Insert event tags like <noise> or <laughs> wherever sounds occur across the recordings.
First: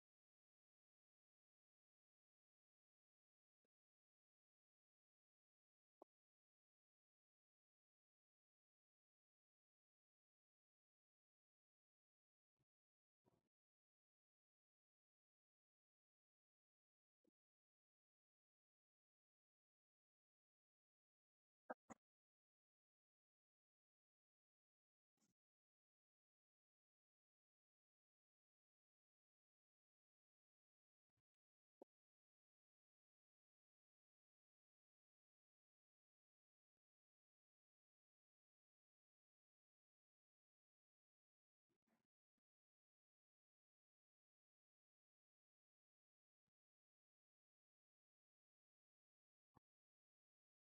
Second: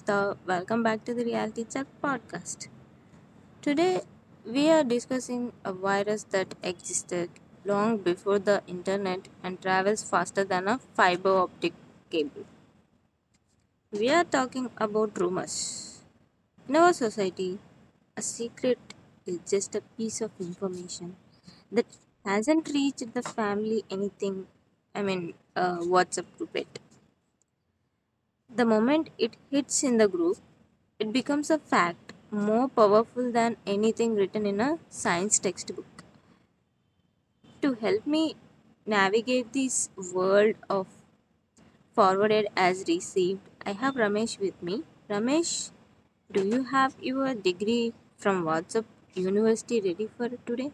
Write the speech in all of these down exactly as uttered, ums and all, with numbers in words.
Ruchita. Welcome back to the Reality Check podcast. Today we are discussing a virus that existed long before the internet and travels faster than a fiber optic cable. We are talking about rumors. In our society, a secret is just a piece of information that hasn't reached the family anything, I mean, uh, WhatsApp group yet. The moment it hits in the group, it becomes a fact more powerful than anything written in a science textbook. To help me navigate this world of forwarded as received, I have Ramesh with me. Ramesh, do you have your degree from WhatsApp University ready for today?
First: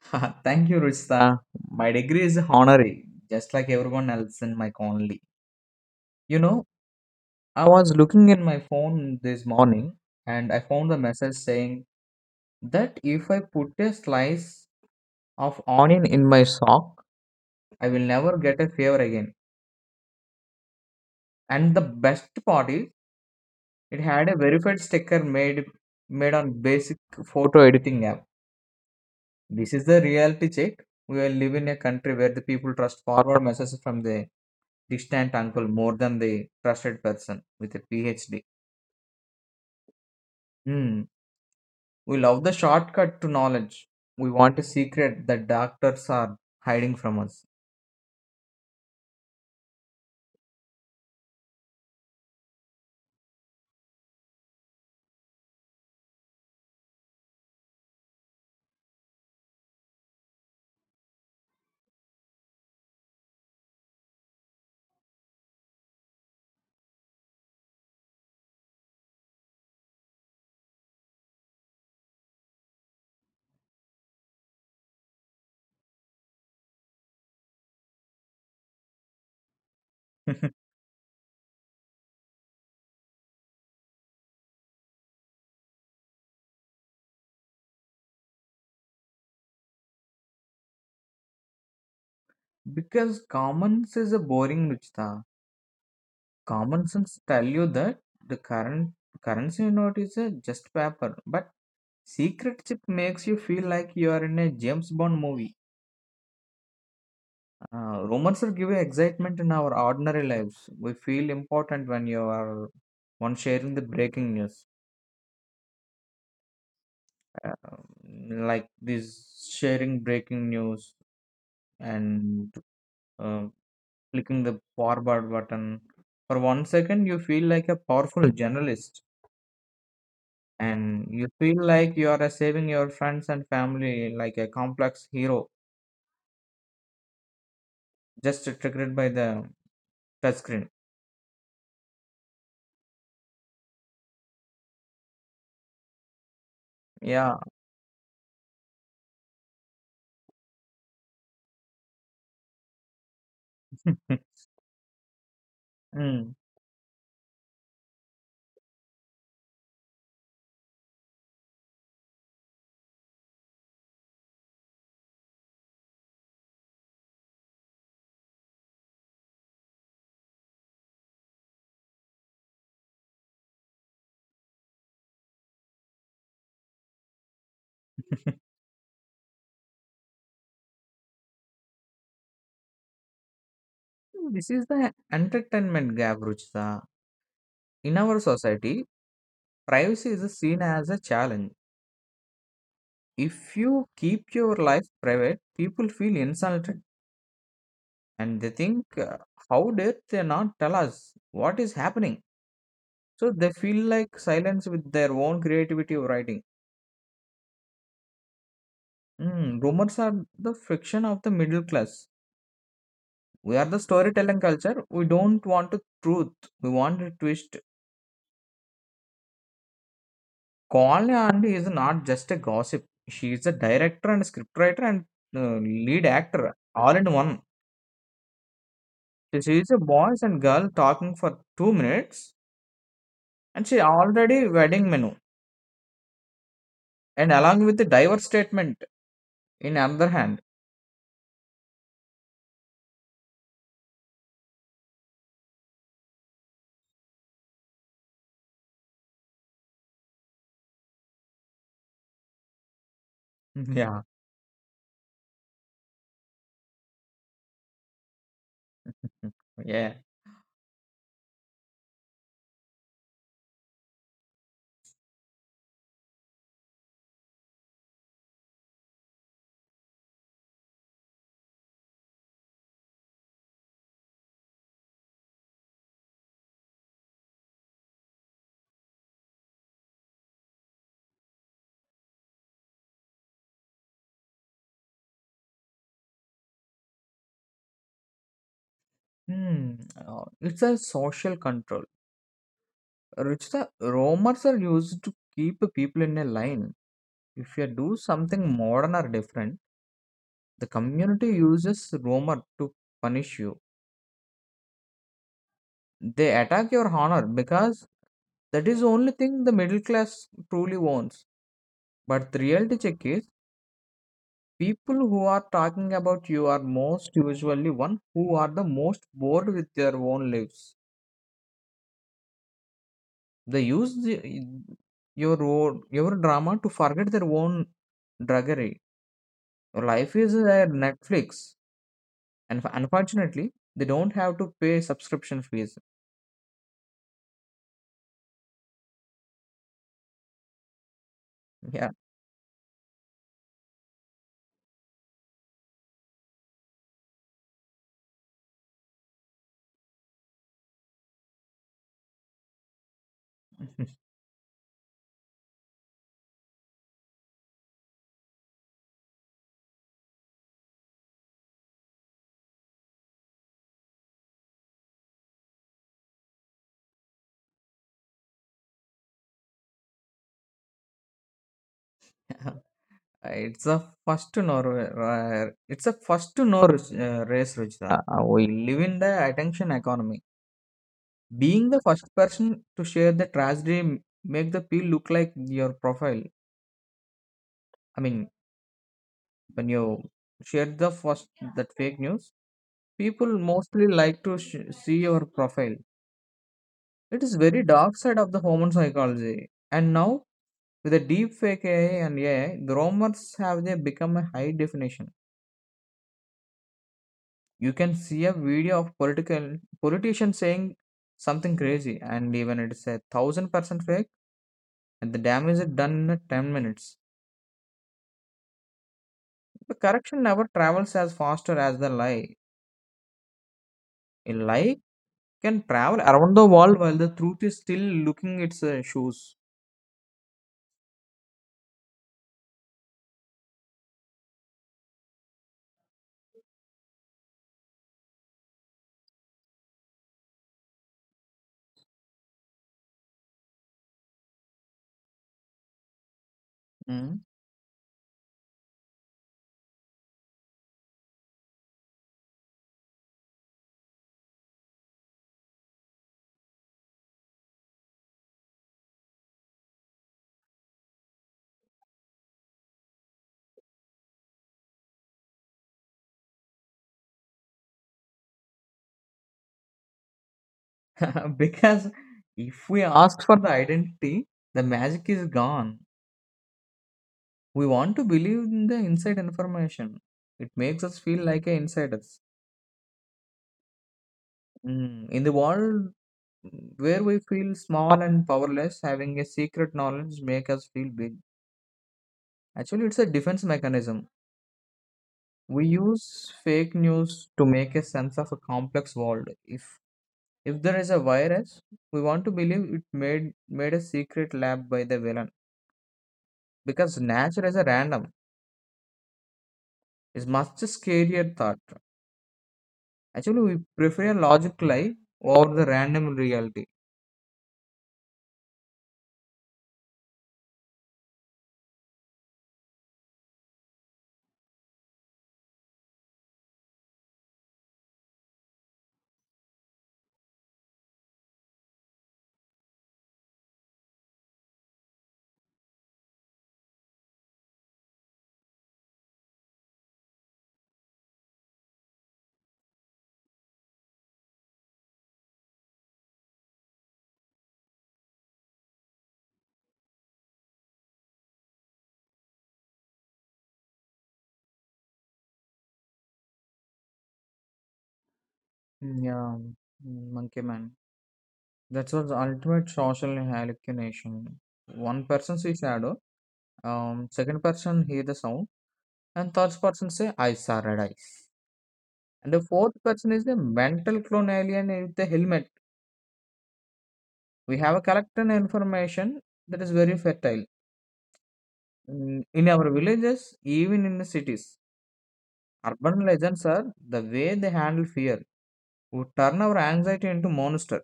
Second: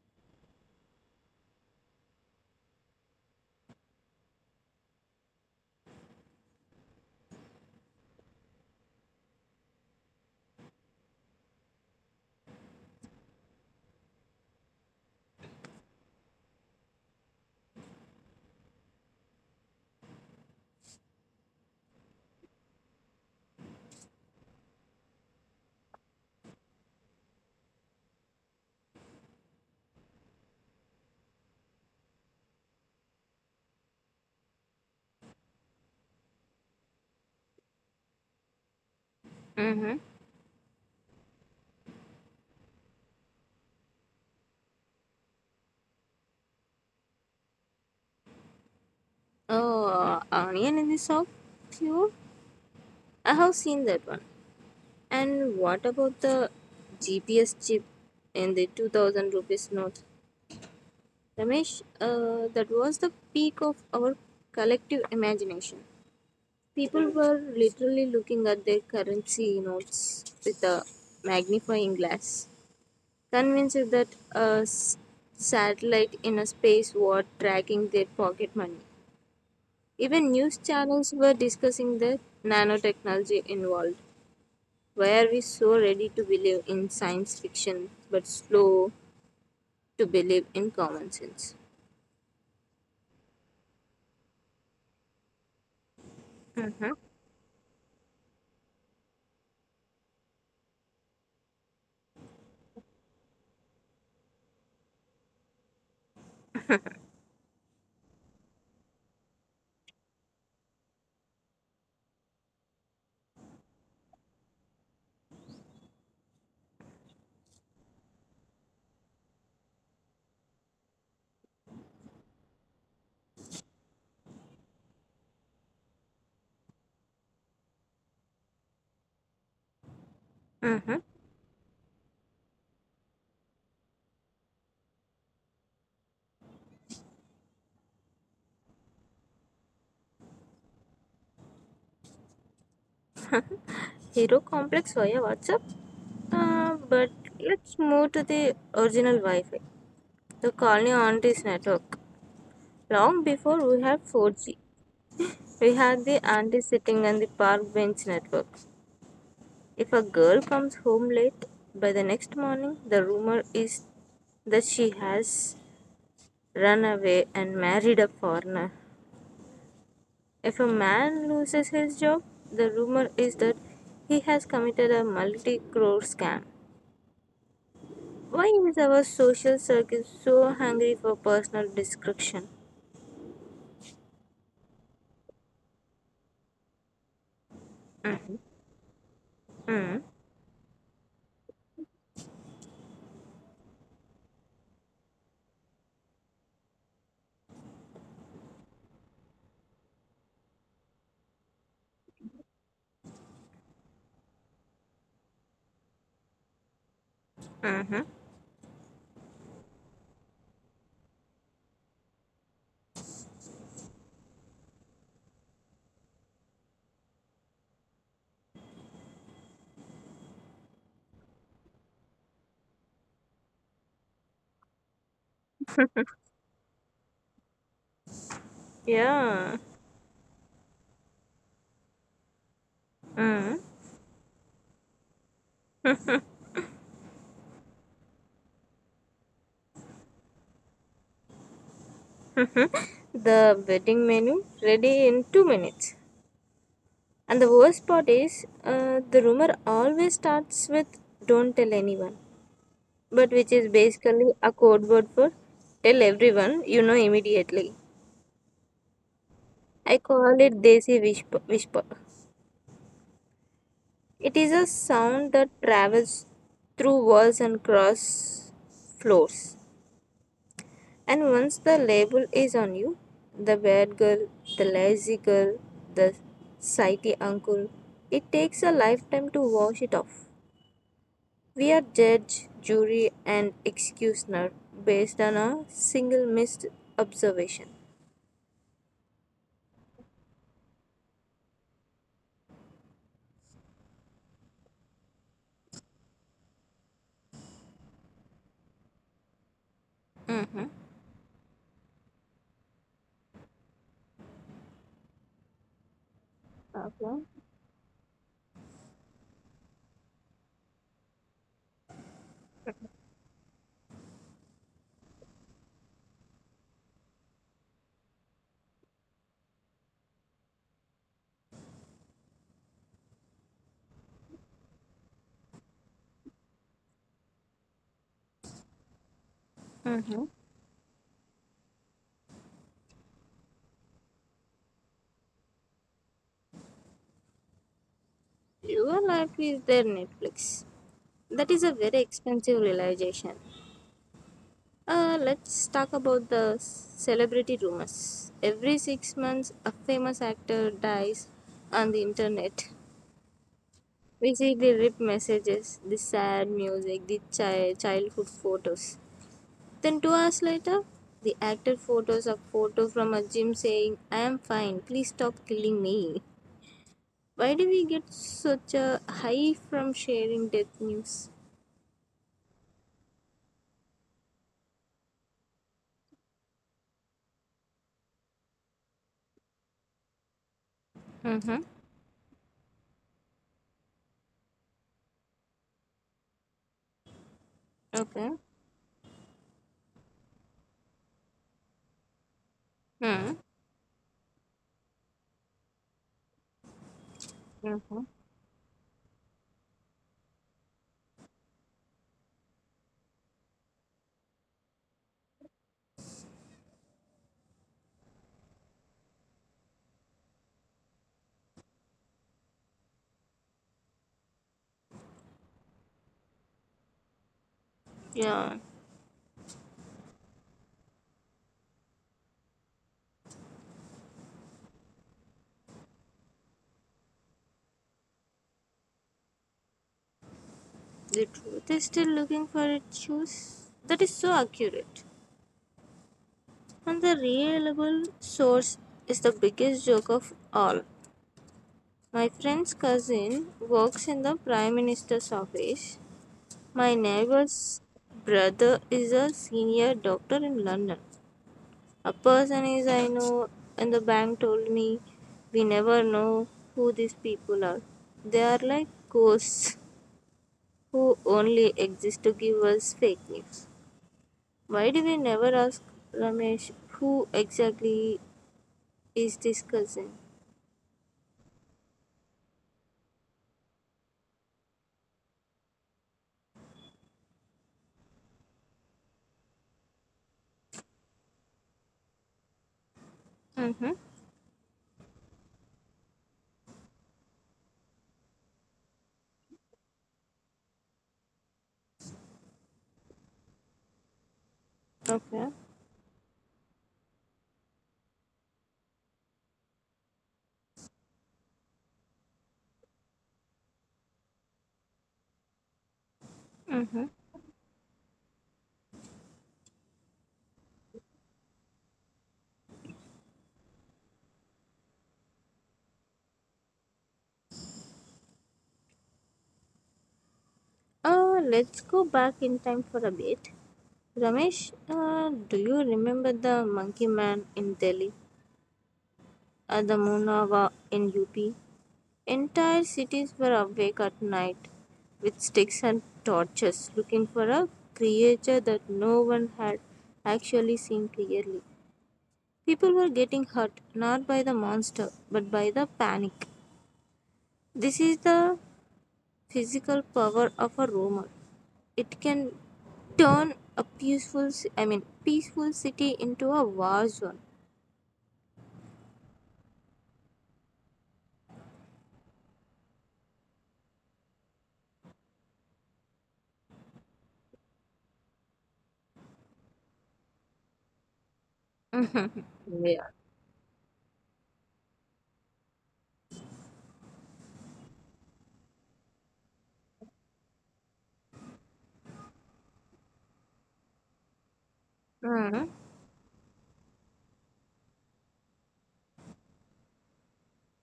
<laughs> Thank you, Rishta. My degree is honorary, just like everyone else in my colony. You know, I was looking in my phone this morning and I found a message saying that if I put a slice of onion in my sock, I will never get a fever again. And the best part is, it had a verified sticker made made on basic photo editing app. This is the reality check. We will live in a country where the people trust forward messages from the distant uncle more than the trusted person with a PhD. Mm-hmm. Hmm. We love the shortcut to knowledge. We want a secret that doctors are hiding from us. Oh, uh, Onion in the soup? Phew. I have seen that one. And what about the G P S chip in the two thousand rupees note? Ramesh, uh, that was the peak of our collective imagination. People were literally looking at their currency notes with a magnifying glass, convinced that a s- satellite in a space was tracking their pocket money. Even news <laughs> channels were discussing the nanotechnology involved. Why are we so ready to believe in science fiction but slow to believe in common sense? Because common sense is a boring Ruchita. Common Mm-hmm. sense tell you that the current currency note is a just paper, but secret chip makes you feel like you are in a James Bond movie. Uh, rumors will give you excitement in our ordinary lives. We feel important when you are one sharing the breaking news. um, like this sharing breaking news and uh, clicking the forward button for one second you feel like a powerful journalist, and you feel Mm-hmm. like you are uh, saving your friends and family like a complex hero, just triggered by the touch screen. Hero complex via WhatsApp? Yeah. Uh, but let's move to the original Wi Fi, the colony aunties network. Long <laughs> before we had four G, Mm. we had the auntie sitting on the park bench network. If a girl comes home late, by the next morning, the rumor is that she has run away and married a foreigner. If a man loses his job, the rumor is that he has committed a multi crore scam. Why is our social circle so hungry for personal destruction? This is the entertainment gap, Ruchita. In our society, privacy is seen Mm, as a challenge. If you keep your life private, people feel insulted and they think, uh, how dare they not tell us what is happening? So they feel like silence with their own creativity of writing. mm-hmm. Hmm, rumors are the friction of the middle class. We are the storytelling culture. We don't want the truth. We want a twist. Kolni Andy is not just a gossip. She is a director and scriptwriter and uh, lead actor all in one. She is a Yeah. boys and girl talking for two minutes, and she Mm. already wedding menu and along with the divorce statement in other hand. <laughs> The wedding menu ready in two minutes. And the worst part is, uh, the rumor always starts with "Don't tell anyone," <laughs> but which Yeah. is basically a code word for "Tell everyone," you know immediately. Yeah. I call it Desi whisper. whisper. It is a sound that travels through walls and cross floors. And once the label is on you, the bad girl, the lazy girl, the sighty uncle, it takes a lifetime to wash it off. We are judge, jury, and executioner based on a single missed observation. Hmm. uh, It's a social control. Ruchita, rumors are used to keep people in a line. If you do something modern or different, the Mm-hmm. community uses rumor to punish you. They attack your honor Okay. because that is the only thing the middle class truly wants. But the reality check is, people who are talking about you are most usually one who are the most bored with their own lives. They use the, your own, your drama to forget their own drudgery. Life is Mm-hmm. their Netflix, and unfortunately, they don't have to pay subscription fees. Your life is their Netflix. That is a Yeah. very expensive realization. Uh, let's talk about the celebrity rumors. Every six months, a famous actor dies on the internet. <laughs> We see the rip messages, the sad music, the chi- childhood photos. Then, two hours later, the actor photos a photo from a gym saying, I am fine, please stop killing me. Why do we get such a high from sharing death news? it's a first to know. It's a first to know uh, race, Ruchita. Uh, we live in the attention economy. Mhm. Being the first person to share the tragedy m- make the people look like your profile. I mean, Okay. when you share the first that fake news, people Hmm. mostly like to sh- see your profile. It is very dark Hmm. side of the human psychology. And now with the deep fake A I and A I, grommers have they become a high definition. You can see a video of political politician saying something crazy, and even it's a thousand percent fake, and the damage is done in ten minutes. Yeah. The correction never travels as faster as the lie. A lie can travel around the world while the truth is still looking its uh, shoes. The truth is still looking for its shoes. That is so accurate. And the reliable source is the biggest joke of all. My friend's cousin works in the prime minister's office. My Mm. neighbor's brother is a senior doctor in London. A person is I know in the bank told me we never know who these people are. They are like ghosts who only exists to give us fake news. Why do we never ask Ramesh who exactly is this cousin? <laughs> Because if we ask for the identity, the magic is gone. We want to believe in the inside information. It makes us feel like a insiders. Mm-hmm. Mm. In the world where we feel small and powerless, having a secret knowledge make us feel big. Actually, it's a defense mechanism. Okay. We use fake news to make a sense of a complex world. If if there is a virus, we want to believe it made made a secret lab by the villain because Mm-hmm. nature is a random is much scarier thought. Actually, we prefer a logic lie over the random reality. Uh, let's go back in time for a bit. Ramesh, uh, do you remember the monkey man in Delhi or the Munava in U P? Entire cities were awake at night with sticks and torches looking for a creature that no one had actually seen clearly. People were getting hurt not by the monster but by the panic. This is the physical power of a rumor. It can turn a peaceful ci- I mean peaceful city into a war zone. Yeah, mm, monkey man. That's what the ultimate social hallucination. One person sees shadow, um, second person hear the sound, and third person say I saw red eyes. And the <laughs> fourth person is the mental clone alien in the helmet. We have a collected information that is very fertile. In in our villages, even in the cities, Mhm. urban legends are the way they handle fear, who turn our anxiety into monster.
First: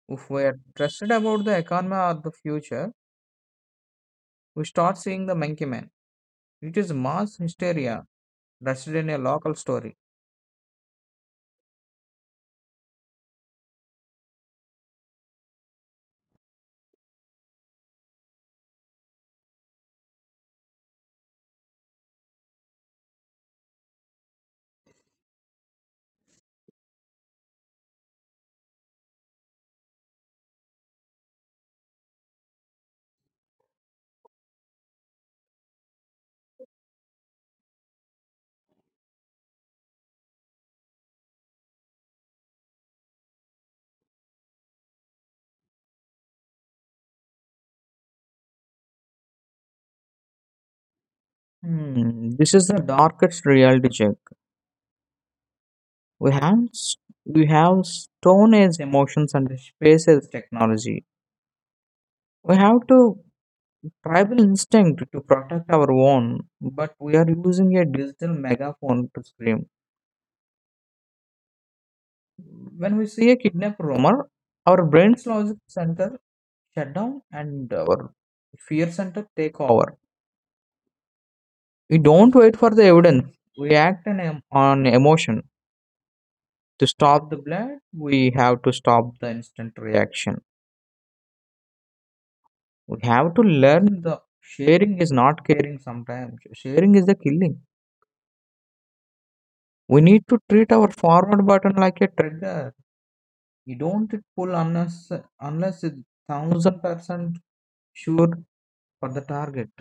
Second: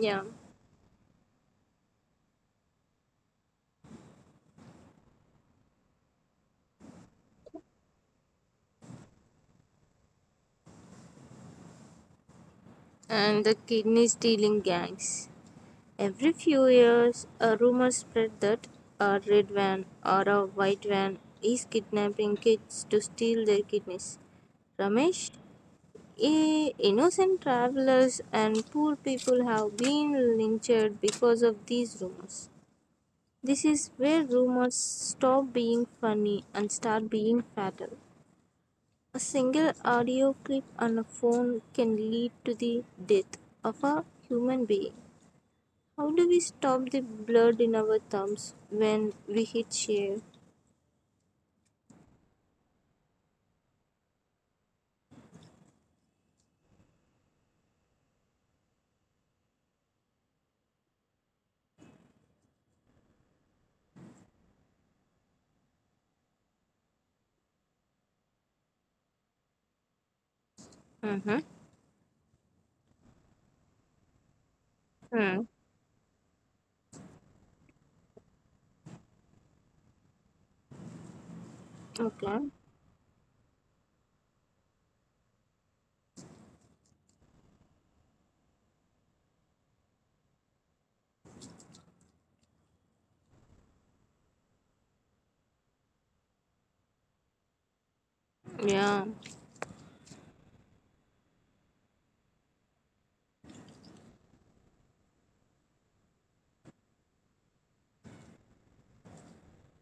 Yeah. If we are trusted about the economy or the future, we start seeing the monkey man. It is mass hysteria, rested in a local story. And the kidney stealing gangs. Every few years, a rumor spread that a red van or a white van is kidnapping kids to steal their kidneys. Ramesh, I- innocent travelers and poor people have been lynched because of these rumors. This is where rumors stop being funny and start being fatal. A single audio clip on a phone can lead to the death of a human being. How do we stop the blood in our thumbs when we hit share? Hmm, this is the darkest reality check. We have s- we have stone age emotions and space age technology. We have to tribal instinct to protect our own, but we are using a digital megaphone to scream. Mm-hmm. When we see a kidnap rumor, our brain's logic center shut down and our fear center take over. We don't Okay. wait for the evidence. We act on em- on emotion. To stop the blood, we have to stop the instant reaction. We have to learn the sharing is not caring sometimes. Sharing is the killing. Yeah. We need to treat our forward button like a trigger. You don't pull unless unless it's thousand percent sure for the target.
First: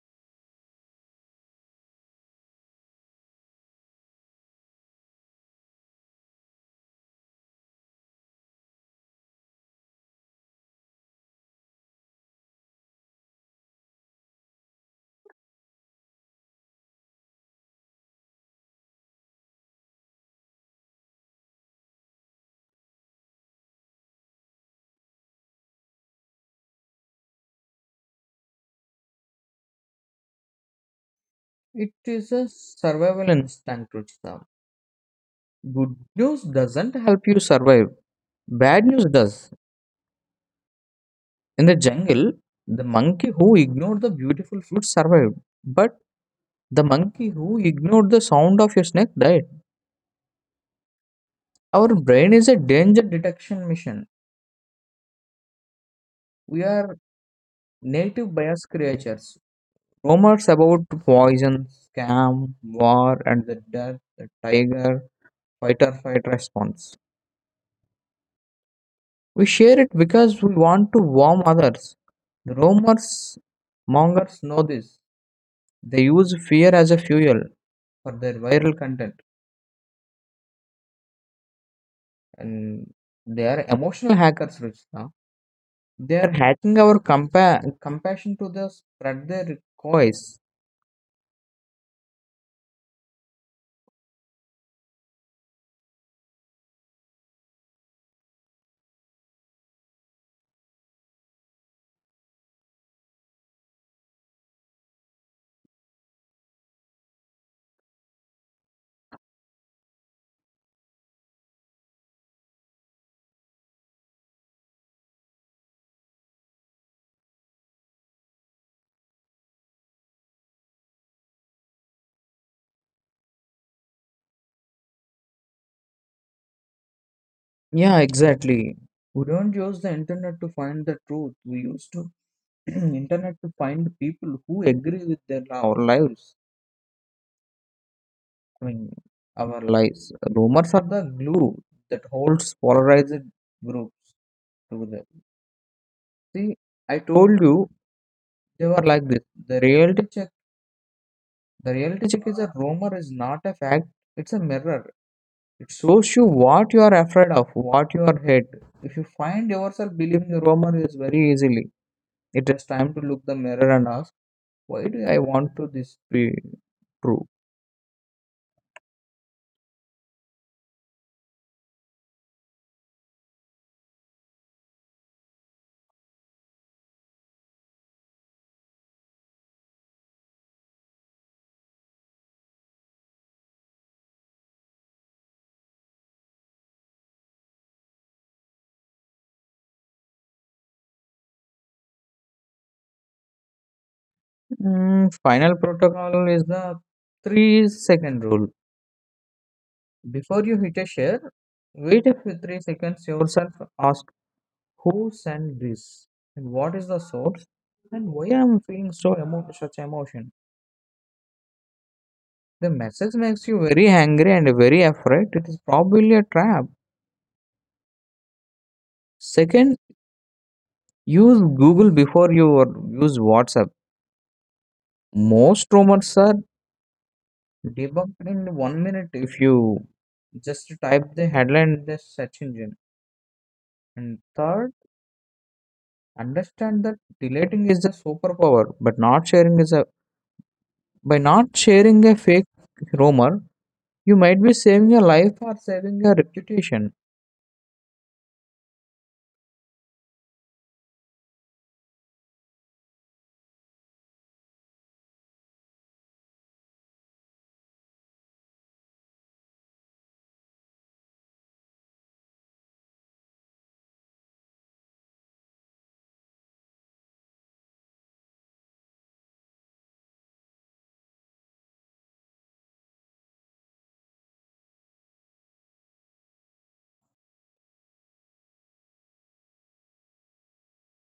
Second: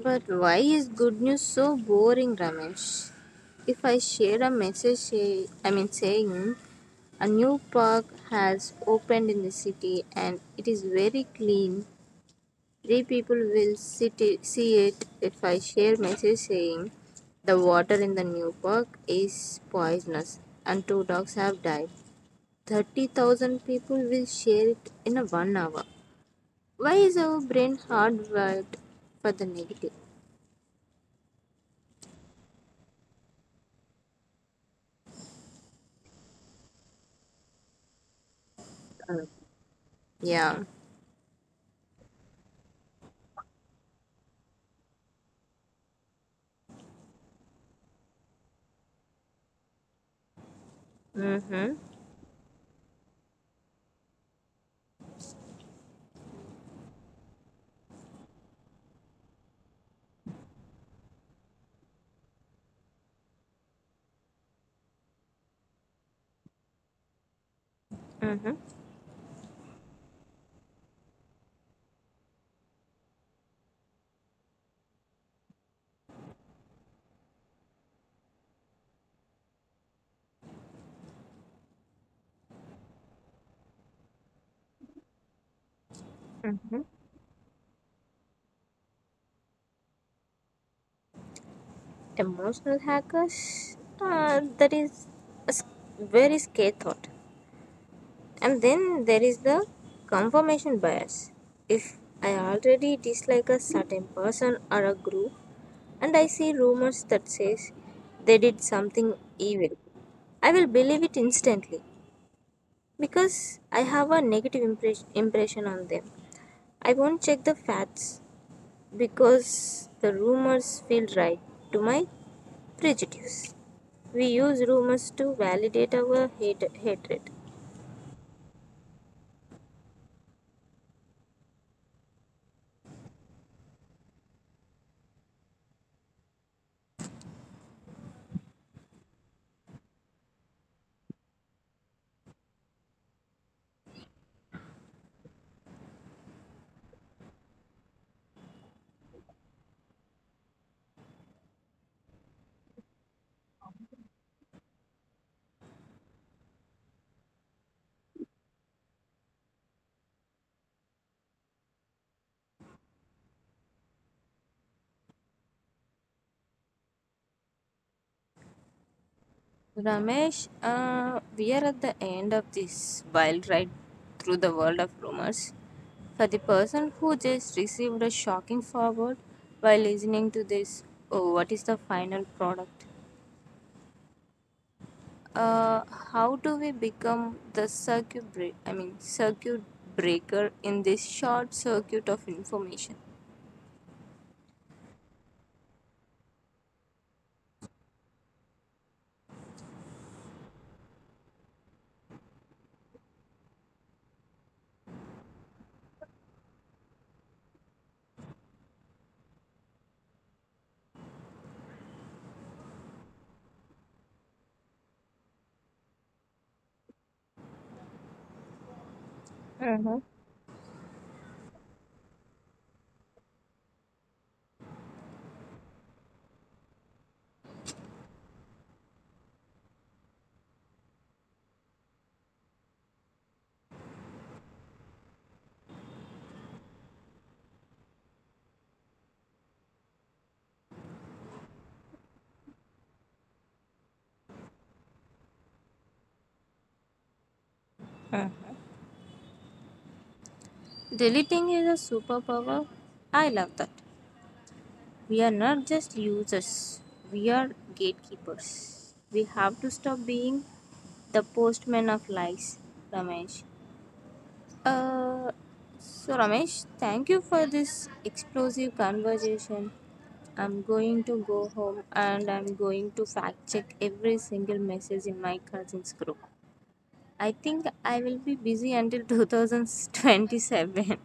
But why is good news so boring, Ramesh? If I share a message, say, I mean, saying a new park has opened in the city and it is very clean, three people will sit it, see it. If I share message saying the water in the new park is poisonous and two dogs have died, thirty thousand people will share it in a one hour. Why is our brain hardwired for the negative? It is a survival instinct itself. Good news doesn't help you survive. Bad news does. Yeah. In the jungle, the monkey who ignored the beautiful fruit survived, but the monkey who ignored the sound of your snake died. Mm-hmm. Our brain is a danger detection mission. We are native bias creatures. Rumors about poison, scam, war, and the death, the tiger, fight or fight response. Mm-hmm, We share it because we want to warm others. The rumors mongers know this. They use fear as a fuel for their viral content, and they are emotional hackers, Ruchita. They are mm-hmm. hacking our compa- compassion to the spread their coys. Emotional hackers, uh, that is a s- very scary thought. And then there is the confirmation bias. If I already dislike a certain person or a group, and I see rumors that says they did something evil, I will believe it instantly because I have a negative impres- impression on them. I won't check the facts because the rumors feel right to my prejudice. We use rumors to validate our hate- hatred. Yeah, exactly. We don't use the internet to find the truth. We use to <clears throat> internet to find people who agree with their our lives. I mean, our lives. Rumors are the glue that holds polarized groups together. See, I told you they were like this. The reality check. The reality check is a rumor is not a fact. It's a mirror. It shows you what you are afraid of, what you are hate. If you find yourself believing the rumor is very easily, it is time to look the mirror and ask, why do I want to this be true? Ramesh, uh, we are at the end of this wild ride through the world of rumors. For the person who just received a shocking forward while listening to this, oh, what is the final product? Uh, how do we become the circuit break? I mean, circuit breaker in this short circuit of information? Mm, final protocol is the three second rule. Before you hit a share, wait for three seconds yourself. Ask who sent this and what is the source and why I am feeling so emo- such emotion. The message makes you very angry and very afraid. It is probably a trap. Second, Mhm. use Google before you or use WhatsApp. Most rumors are debugged in one minute if you just type the headline in the search engine. And third, understand that deleting is a superpower, but not sharing is a by not sharing a fake rumor, you might be saving your life or saving your reputation. Deleting is a superpower. I love that. We are not just users, we are gatekeepers. We have to stop being the postman of lies, Ramesh. Uh, so, Ramesh, thank you for this explosive conversation. I'm going to go home and I'm going to fact check every single message in my cousin's group. I think I will be busy until two thousand twenty-seven.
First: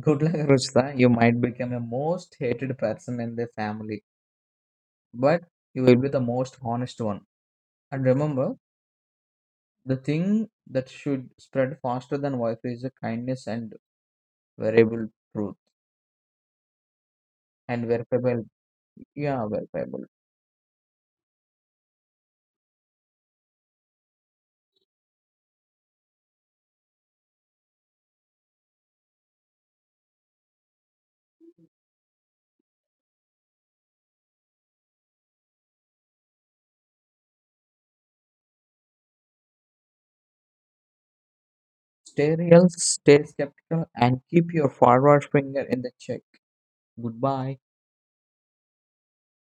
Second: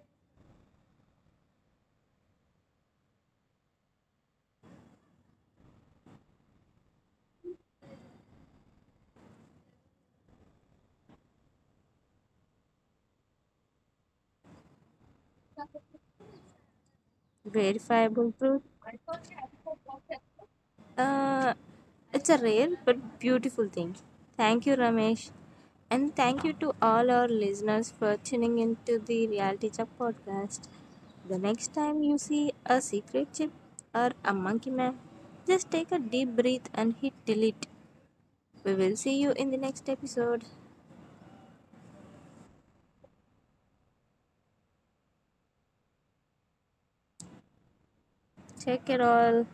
Good luck, Ruchita. You might become a most hated person in the family, but you will be the most honest one. And remember, the thing that should spread faster than Wi-Fi is a kindness and variable truth. <laughs> And where, Verifiable truth. yeah, where pable. Uh, it's a rare but beautiful thing. Thank you, Ramesh. And thank you to all our listeners for tuning into the Reality Check podcast. The next time you see a secret chip or a monkey man, just take a deep breath and hit delete. We will see you in the next episode. Stay real, stay skeptical, and keep your forward finger in the check. Goodbye. Check it all.